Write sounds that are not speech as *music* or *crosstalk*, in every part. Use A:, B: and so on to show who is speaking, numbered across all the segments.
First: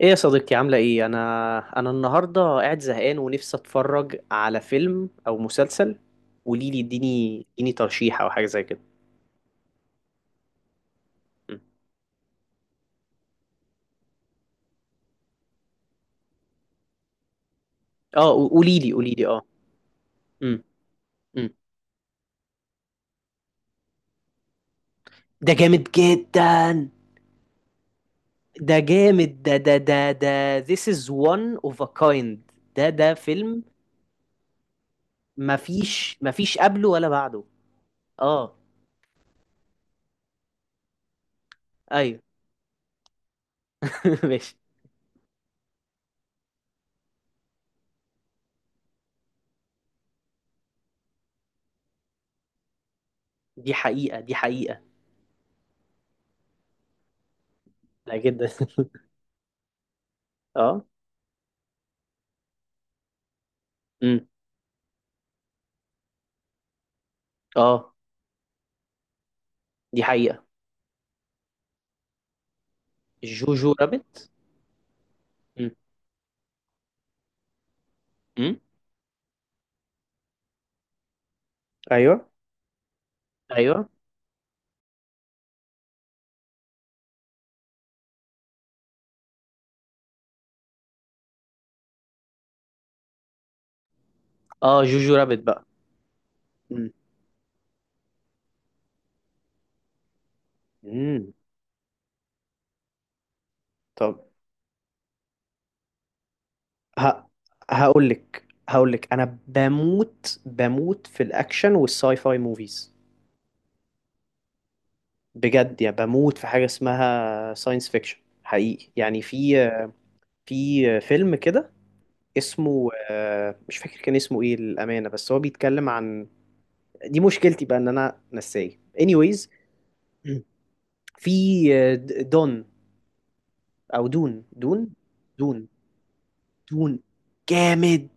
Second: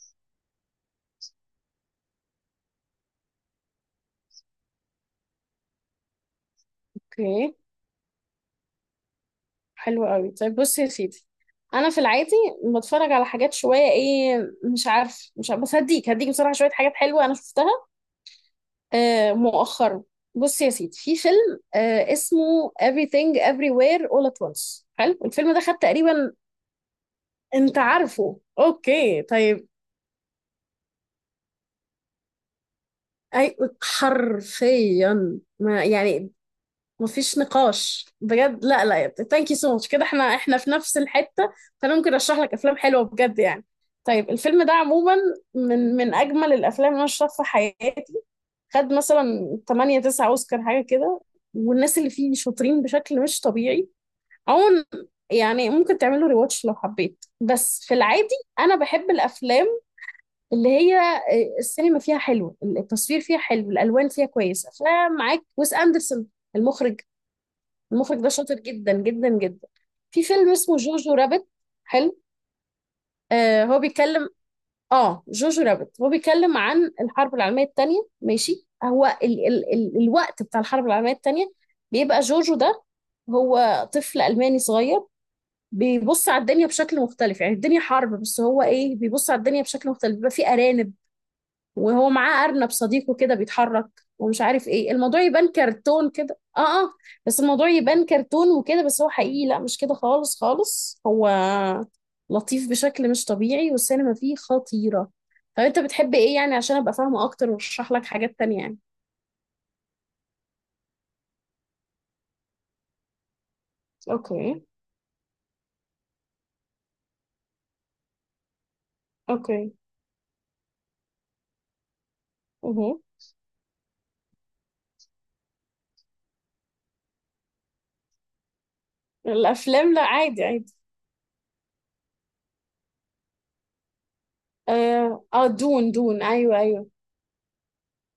A: ايه يا صديقتي، عاملة ايه؟ انا النهاردة قاعد زهقان ونفسي اتفرج على فيلم او مسلسل. قوليلي، اديني
B: اوكي،
A: اديني ترشيح او حاجة زي كده.
B: حلو قوي. طيب بص يا سيدي،
A: مم.
B: انا في العادي بتفرج على حاجات شويه. ايه، مش عارف، بس هديك بصراحه شويه حاجات حلوه انا شفتها
A: اه، قوليلي قوليلي، اه.
B: مؤخرا. بص
A: مم.
B: يا سيدي، في
A: مم.
B: فيلم اسمه Everything Everywhere All at Once. حلو
A: ده
B: الفيلم ده، خد
A: جامد
B: تقريبا.
A: جدا.
B: انت عارفه؟
A: ده
B: اوكي،
A: جامد، ده
B: طيب.
A: ده ده ده this is one of a kind. ده
B: اي،
A: فيلم،
B: حرفيا، ما
A: مفيش
B: يعني
A: مفيش قبله ولا
B: مفيش
A: بعده.
B: نقاش
A: اه،
B: بجد. لا لا يا ابني، ثانك يو سو ماتش. كده احنا في نفس الحتة، فانا ممكن
A: ايوه.
B: ارشح لك افلام حلوة بجد يعني.
A: *laughs*
B: طيب
A: ماشي.
B: الفيلم ده عموما من اجمل الافلام اللي انا شفتها في حياتي. خد مثلا 8 9 اوسكار حاجة كده، والناس اللي فيه شاطرين بشكل مش
A: دي
B: طبيعي.
A: حقيقة، دي حقيقة.
B: عموما يعني ممكن تعملوا ريواتش لو حبيت. بس في
A: لا،
B: العادي
A: جدا.
B: انا
A: *laughs*
B: بحب الافلام اللي
A: اه.
B: هي السينما فيها حلوة، التصوير فيها حلو، الالوان
A: مم.
B: فيها كويسة. فمعاك ويس اندرسون، المخرج
A: اه.
B: المخرج ده شاطر جدا جدا جدا.
A: دي
B: في
A: حقيقة.
B: فيلم اسمه جوجو رابت، حلو.
A: جوجو
B: هو بيتكلم.
A: رابت.
B: اه جوجو رابت هو بيتكلم عن الحرب العالمية التانية.
A: امم
B: ماشي، هو ال ال ال الوقت بتاع الحرب العالمية التانية. بيبقى
A: ايوه،
B: جوجو ده
A: ايوه.
B: هو طفل ألماني صغير، بيبص على الدنيا بشكل مختلف. يعني الدنيا حرب بس هو ايه، بيبص على الدنيا بشكل مختلف. بيبقى في أرانب، وهو معاه أرنب صديقه كده بيتحرك. ومش عارف
A: اه،
B: ايه،
A: جوجو
B: الموضوع
A: رابت
B: يبان
A: بقى.
B: كرتون كده.
A: مم.
B: اه بس الموضوع يبان كرتون وكده، بس هو حقيقي. لا مش كده خالص خالص، هو
A: مم.
B: لطيف بشكل مش طبيعي والسينما
A: طب،
B: فيه خطيرة. طب انت بتحب ايه يعني، عشان ابقى فاهمة
A: ه...
B: اكتر وارشح لك
A: هقول
B: حاجات
A: لك
B: تانية يعني؟
A: هقول لك انا بموت في الاكشن والساي فاي موفيز.
B: اوكي،
A: بجد يا، بموت في حاجه اسمها ساينس فيكشن حقيقي، يعني في
B: اوكي،
A: في فيلم كده اسمه،
B: اها.
A: مش فاكر كان اسمه ايه للامانه، بس هو بيتكلم عن... دي مشكلتي بقى ان انا نساي. Anyways.
B: الافلام، لا
A: مم.
B: عادي عادي.
A: في دون، او دون، دون،
B: اه،
A: دون،
B: دون دون، ايوه ايوه،
A: دون جامد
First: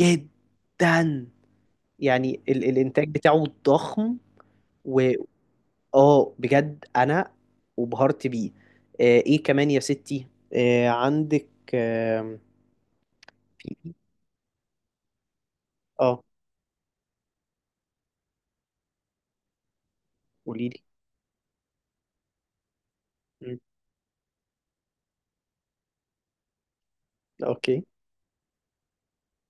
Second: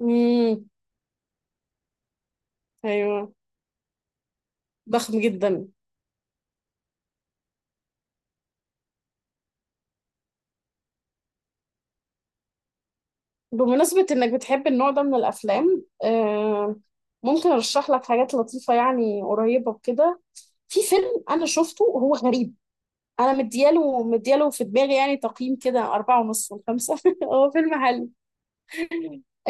B: امم،
A: يعني الانتاج
B: ايوه،
A: بتاعه ضخم. و...
B: ضخم جدا.
A: اه بجد انا وبهرت بيه. ايه كمان يا ستي؟ عندك، آه في
B: بمناسبة إنك بتحب النوع ده من الأفلام،
A: اه...
B: ممكن أرشح لك حاجات لطيفة يعني قريبة وكده.
A: قولي لي.
B: في فيلم أنا شفته وهو غريب، أنا
A: مم.
B: مدياله في دماغي يعني تقييم كده 4.5 من 5. *laughs* هو
A: اوكي.
B: فيلم حلو.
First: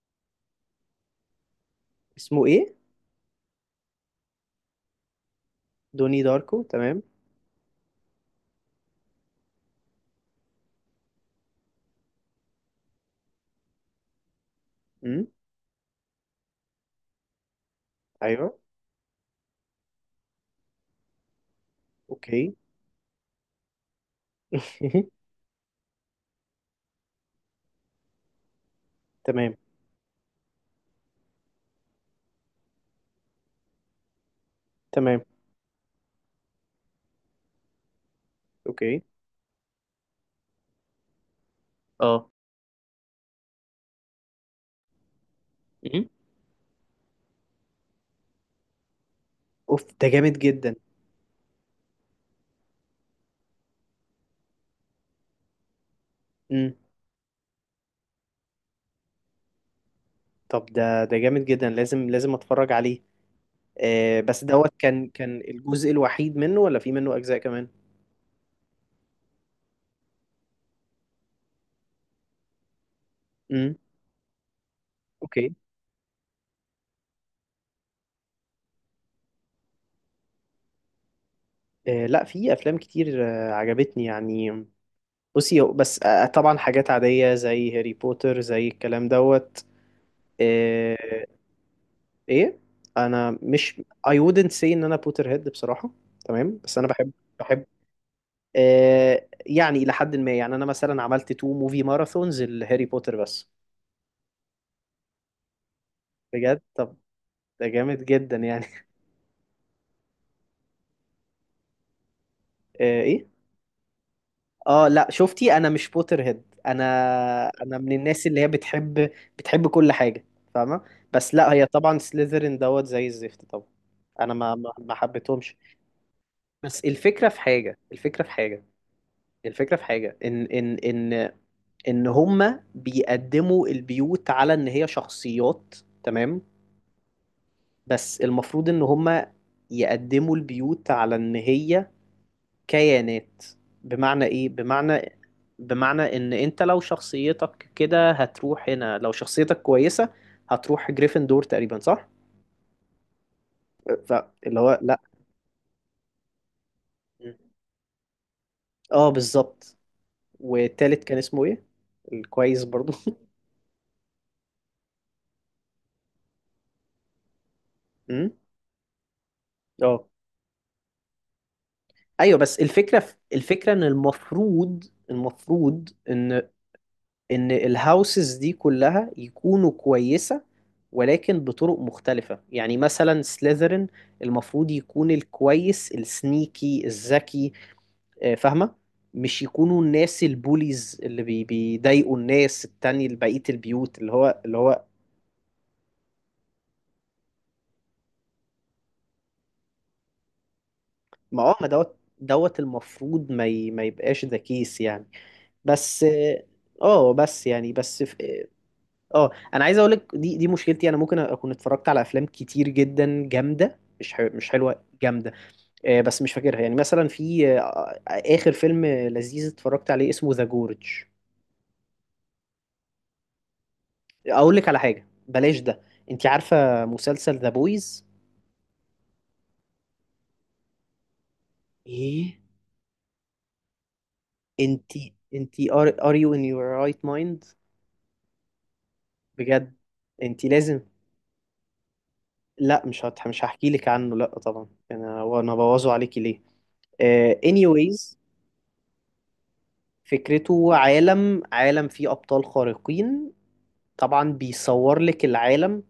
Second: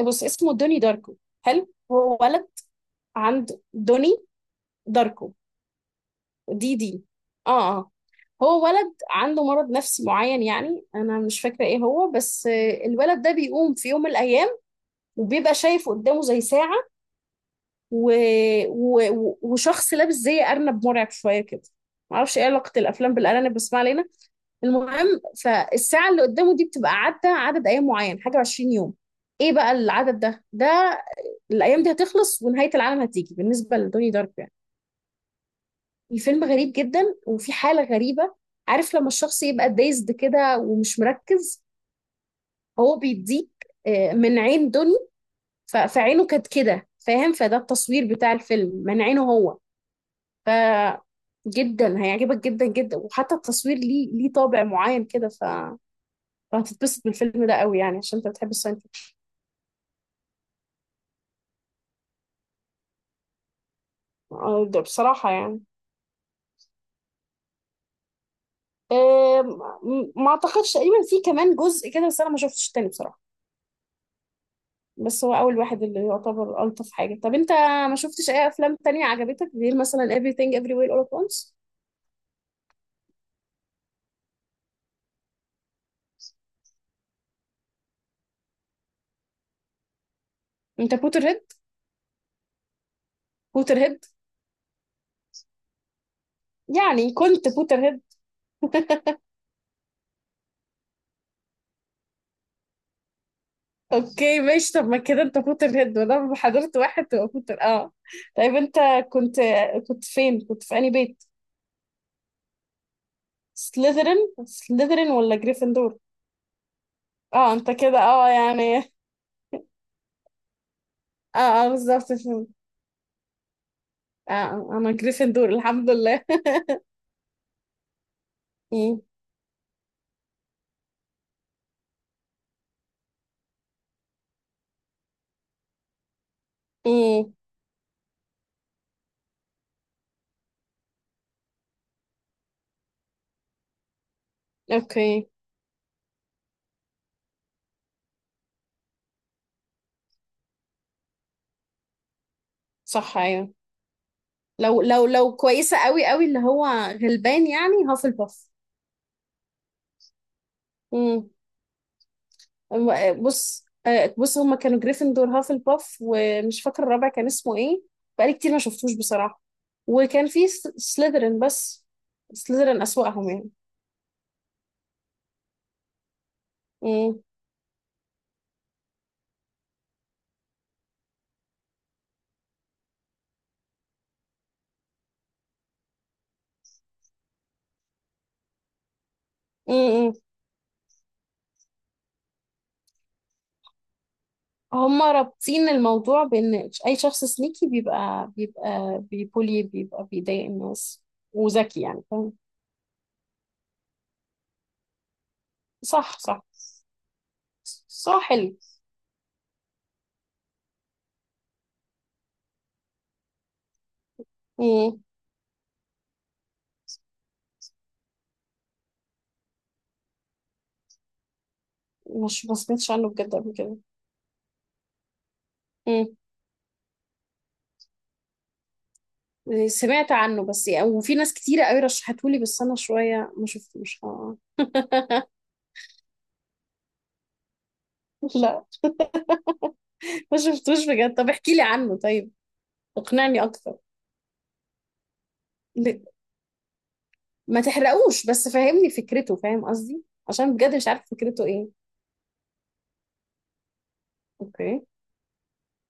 B: بص، اسمه دوني داركو. حلو، هو
A: اسمه
B: ولد.
A: ايه؟
B: عند دوني داركو،
A: دوني داركو،
B: دي
A: تمام.
B: دي آه آه هو ولد عنده مرض نفسي معين. يعني أنا مش فاكرة إيه هو بس، الولد ده بيقوم في يوم من الأيام
A: امم.
B: وبيبقى شايف قدامه زي ساعة، و...
A: ايوه.
B: وشخص لابس زي أرنب مرعب شوية كده. معرفش ايه
A: اوكي.
B: علاقة الأفلام بالأرانب، بس ما علينا.
A: *laughs*
B: المهم، فالساعة اللي قدامه دي بتبقى عدى عدد أيام معين، حاجة وعشرين يوم. ايه
A: تمام،
B: بقى العدد ده؟ الأيام دي هتخلص ونهاية العالم هتيجي بالنسبة لدوني دارك يعني.
A: تمام.
B: الفيلم غريب جدا وفي حالة غريبة. عارف
A: اوكي،
B: لما الشخص يبقى دايزد كده ومش مركز؟
A: اه.
B: هو بيديك من عين دوني.
A: مم.
B: فعينه كانت كده، فاهم؟ فده التصوير بتاع الفيلم من عينه هو.
A: اوف، ده جامد
B: ف
A: جدا.
B: جدا هيعجبك جدا جدا. وحتى التصوير ليه طابع معين كده.
A: امم.
B: فهتتبسط بالفيلم ده قوي يعني، عشان انت بتحب الساينس فيكشن.
A: طب، ده جامد جدا، لازم لازم اتفرج عليه. بس دوت،
B: ده
A: كان
B: بصراحة
A: كان
B: يعني،
A: الجزء الوحيد منه ولا في منه أجزاء كمان؟
B: آم، ما اعتقدش. تقريبا في كمان جزء كده بس انا ما شفتش التاني بصراحة.
A: امم.
B: بس هو
A: اوكي.
B: اول واحد اللي يعتبر الطف حاجة. طب انت ما شفتش اي افلام تانية عجبتك غير مثلا Everything Everywhere All at Once؟
A: لا، في أفلام كتير عجبتني، يعني بصي، بس طبعا حاجات عادية زي هاري بوتر، زي الكلام دوت.
B: انت بوتر
A: آه،
B: هيد؟
A: ايه؟ انا
B: بوتر
A: مش...
B: هيد
A: I wouldn't say ان انا بوتر هيد بصراحة. تمام، بس انا بحب،
B: يعني، كنت
A: بحب
B: بوتر هيد؟
A: يعني الى حد ما. يعني انا مثلا عملت تو موفي ماراثونز لهاري بوتر بس.
B: اوكي ماشي. طب ما كده انت فوتر هيد وانا
A: بجد؟
B: حضرت،
A: طب،
B: واحد تبقى فوتر،
A: ده
B: اه.
A: جامد جدا
B: طيب
A: يعني.
B: انت
A: *laughs*
B: كنت كنت فين؟ كنت في انهي بيت؟
A: ايه؟
B: سليذرين
A: اه لا،
B: سليذرين ولا
A: شفتي، انا مش
B: جريفندور؟
A: بوتر هيد. انا
B: اه انت
A: انا من
B: كده،
A: الناس
B: اه
A: اللي هي
B: يعني.
A: بتحب كل حاجه، فاهمه. بس لا،
B: اه
A: هي
B: اه،
A: طبعا
B: بالظبط، فهمت.
A: سليذرين دوت زي الزفت طبعا.
B: اه،
A: انا ما ما
B: انا
A: ما
B: جريفندور
A: حبيتهمش.
B: الحمد لله.
A: بس الفكره في حاجه، الفكره في حاجه،
B: امم،
A: الفكره في حاجه، ان ان هما بيقدموا البيوت على ان هي شخصيات، تمام؟
B: امم،
A: بس المفروض ان هما يقدموا البيوت على ان هي كيانات. بمعنى ايه؟ بمعنى،
B: اوكي،
A: بمعنى ان انت لو شخصيتك كده هتروح هنا، لو شخصيتك كويسة هتروح جريفندور تقريبا، صح؟
B: صح، ايوه.
A: فاللي هو
B: لو
A: لا.
B: لو لو كويسة قوي قوي، اللي هو
A: م.
B: غلبان يعني، هافلباف.
A: اه، بالظبط. والتالت كان
B: امم.
A: اسمه ايه؟ الكويس برضو. *laughs*
B: بص، بص، هما كانوا جريفندور، هافلباف، ومش فاكرة الرابع كان اسمه ايه.
A: امم.
B: بقالي كتير ما شفتوش بصراحة.
A: اه،
B: وكان في سليذرين بس.
A: ايوه. بس
B: سليذرين
A: الفكرة في
B: أسوأهم يعني.
A: الفكرة، ان المفروض ان
B: مم.
A: ان الهاوسز دي كلها يكونوا كويسة، ولكن بطرق مختلفة. يعني مثلا سليذرين، المفروض يكون الكويس السنيكي الذكي، فاهمة؟ مش
B: مم.
A: يكونوا
B: مم.
A: الناس البوليز اللي بيضايقوا الناس التانية، بقية البيوت، اللي هو
B: هما رابطين الموضوع بإن أي شخص سنيكي بيبقى بيبولي، بيبقى بيضايق الناس
A: ما اه، ما
B: وذكي،
A: دوت.
B: يعني فاهم.
A: دوت المفروض ما يبقاش ذا كيس، يعني. بس
B: صح صح.
A: اه. بس يعني بس.
B: صح، حلو.
A: اه، انا عايز اقول لك، دي مشكلتي. انا ممكن اكون اتفرجت على افلام كتير جدا جامده، مش حلوه،
B: مم.
A: جامده بس مش فاكرها. يعني مثلا في اخر فيلم لذيذ اتفرجت عليه اسمه ذا جورج.
B: مش ما سمعتش عنه بجد قبل كده.
A: اقول لك على حاجه، بلاش ده. انت عارفه مسلسل ذا بويز؟
B: سمعت عنه بس يعني، وفي ناس كتيرة قوي رشحته
A: ايه،
B: لي، بس انا شوية ما شفتوش.
A: انت انت ار يو ان يور رايت مايند؟
B: *laughs* لا،
A: بجد؟
B: ما
A: انت لازم...
B: شفتوش بجد. طب احكي لي عنه طيب،
A: لا،
B: اقنعني
A: مش هحكي
B: اكتر.
A: لك عنه، لا طبعا، انا وانا بوظه
B: ل-
A: عليكي ليه؟
B: ما
A: Anyways.
B: تحرقوش بس فهمني فكرته، فاهم قصدي؟ عشان
A: فكرته
B: بجد مش عارف
A: عالم،
B: فكرته ايه.
A: عالم فيه أبطال خارقين. طبعا
B: اوكي.
A: بيصور لك العالم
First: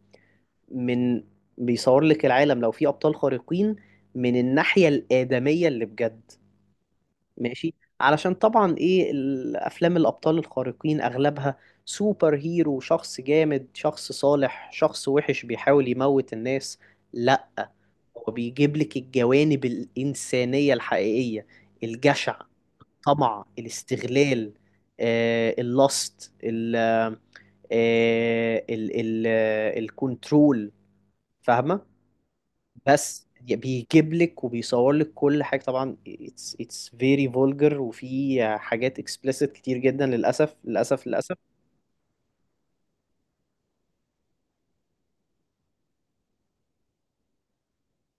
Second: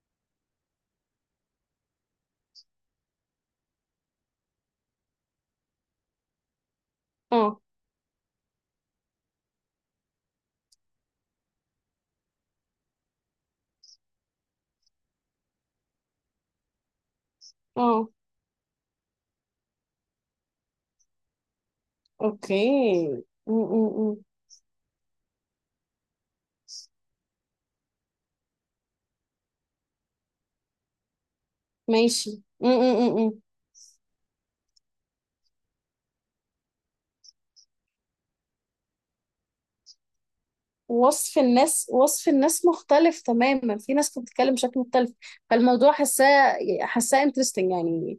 A: من... بيصور لك العالم لو فيه أبطال خارقين، من الناحية الآدمية اللي بجد،
B: اه،
A: ماشي؟ علشان طبعا إيه، الأفلام الأبطال الخارقين أغلبها سوبر هيرو، شخص جامد، شخص صالح، شخص وحش بيحاول يموت الناس. لأ،
B: اه،
A: هو بيجيب لك الجوانب الإنسانية الحقيقية: الجشع،
B: اوكي.
A: الطمع،
B: م -م -م.
A: الاستغلال، اللاست ال آه، ال ال آه، الكنترول، فاهمة؟
B: ماشي. م -م -م.
A: بس
B: م.
A: بيجيب لك وبيصور لك كل حاجة. طبعا it's very vulgar، وفي حاجات explicit كتير جدا، للأسف، للأسف، للأسف.
B: وصف الناس مختلف تماما، في ناس بتتكلم بشكل مختلف. فالموضوع حاساه انترستنج يعني.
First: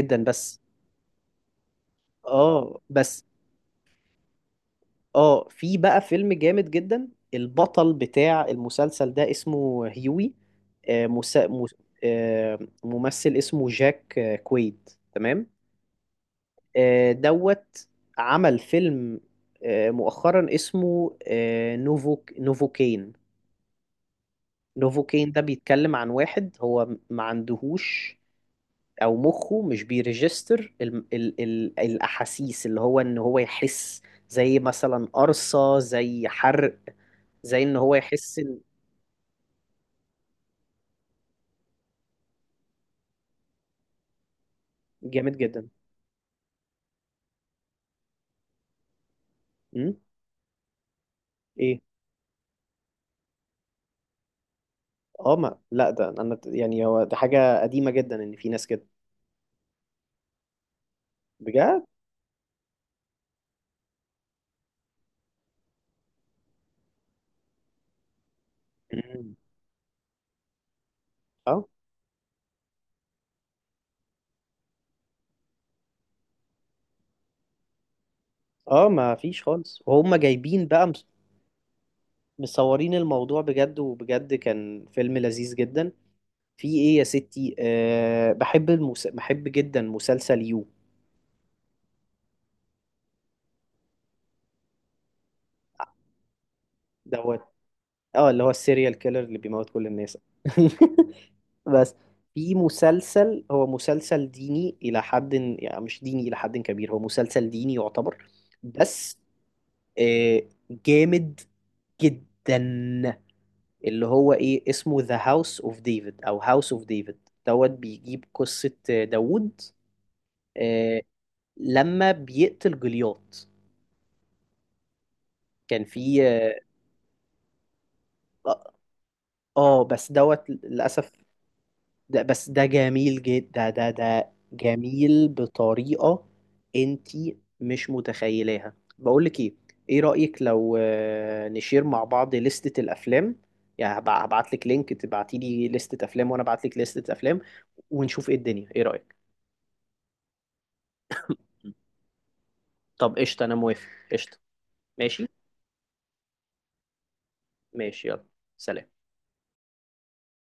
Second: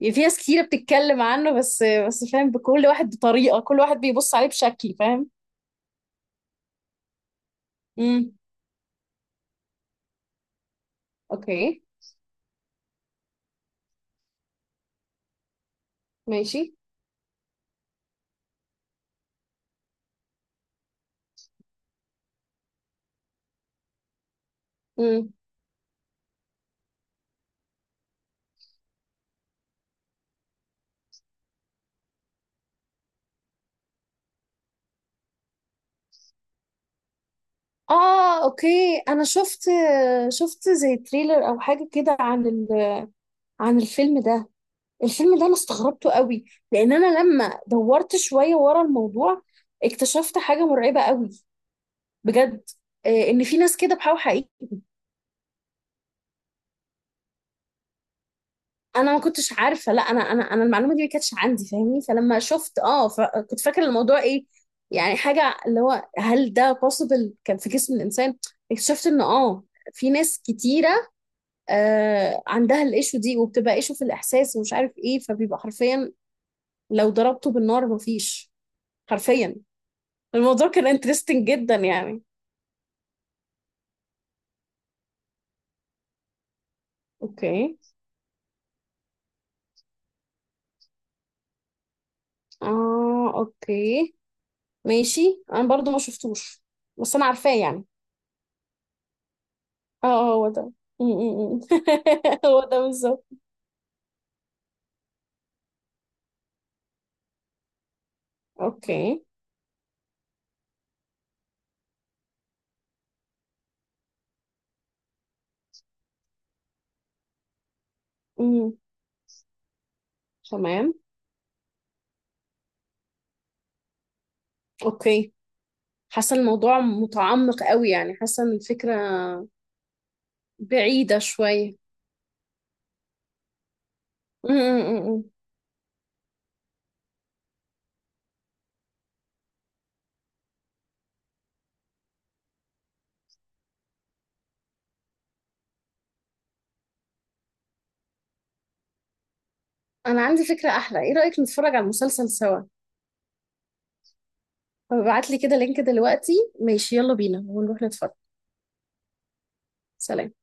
B: يعني في ناس
A: بس
B: كتيرة بتتكلم عنه، بس فاهم،
A: اه،
B: بكل واحد
A: بس
B: بطريقة، كل واحد بيبص عليه بشكل، فاهم.
A: اه في بقى فيلم جامد جدا. البطل
B: امم،
A: بتاع المسلسل ده اسمه هيوي، آه، مسا... مس...
B: اوكي،
A: آه، ممثل اسمه جاك كويد، تمام؟
B: ماشي.
A: دوت عمل فيلم مؤخرا اسمه نوفوكين. نوفوكين
B: امم،
A: ده بيتكلم عن واحد هو ما عندهوش، او مخه مش بيرجستر ال الاحاسيس، اللي هو ان هو يحس، زي مثلا قرصة، زي حرق، زي ان هو يحس
B: اه، اوكي، انا شفت زي تريلر او حاجة كده عن عن الفيلم ده.
A: جامد
B: الفيلم ده انا
A: جدا.
B: استغربته قوي، لان انا لما دورت شوية ورا الموضوع،
A: امم.
B: اكتشفت حاجة مرعبة قوي.
A: ايه؟
B: بجد، ان في ناس كده بحاول حقيقي.
A: اه، ما لا، ده انا يعني هو ده حاجة قديمة جدا ان في ناس كده.
B: انا ما كنتش عارفه، لا، انا انا المعلومه دي ما كانتش عندي،
A: بجد.
B: فاهمني؟ فلما شفت، فكنت فاكره الموضوع ايه يعني، حاجه اللي هو هل ده possible كان في جسم الانسان. اكتشفت ان
A: مم.
B: في ناس كتيره
A: اه
B: عندها الايشو دي، وبتبقى ايشو في الاحساس ومش عارف ايه، فبيبقى حرفيا لو ضربته بالنار مفيش.
A: اه ما فيش
B: حرفيا
A: خالص، وهم
B: الموضوع
A: جايبين بقى
B: كان انترستنج جدا يعني.
A: مصورين الموضوع بجد، وبجد كان فيلم لذيذ جدا. في ايه يا ستي؟
B: اوكي.
A: أه، بحب جدا مسلسل يو
B: اه، اوكي، ماشي، انا برضو ما شفتوش بس انا
A: دوت.
B: عارفاه يعني.
A: اه، اللي هو السيريال كيلر اللي بيموت كل
B: اه
A: الناس.
B: اه، هو ده.
A: *laughs*
B: م- م- م.
A: بس
B: *laughs*
A: في
B: هو ده بالظبط.
A: مسلسل، هو مسلسل ديني إلى حد، يعني مش ديني إلى حد كبير، هو مسلسل ديني يعتبر، بس
B: اوكي،
A: آه، جامد جدا. اللي هو ايه، اسمه ذا هاوس اوف ديفيد او هاوس اوف ديفيد دوت. بيجيب قصة
B: امم،
A: داوود
B: تمام،
A: آه، لما بيقتل جولياث.
B: اوكي.
A: كان في
B: حاسه الموضوع متعمق قوي يعني، حاسه ان
A: اه
B: الفكره
A: بس دوت للأسف
B: بعيده شويه.
A: ده. بس ده جميل جدا، ده
B: م- م- م-
A: جميل
B: م.
A: بطريقة انتي مش متخيلاها. بقولك ايه، ايه رأيك لو نشير مع بعض لستة الافلام؟ يعني هبعتلك لينك، تبعتيلي لستة افلام وانا ابعتلك لستة افلام، ونشوف ايه الدنيا، ايه رأيك؟
B: انا عندي فكره احلى، ايه رايك نتفرج على المسلسل سوا؟
A: طب قشطة، أنا موافق، قشطة. ماشي.
B: فبعت لي كده لينك دلوقتي. ماشي، يلا بينا ونروح
A: ماشي،
B: نتفرج.
A: يلا. سلام.
B: سلام.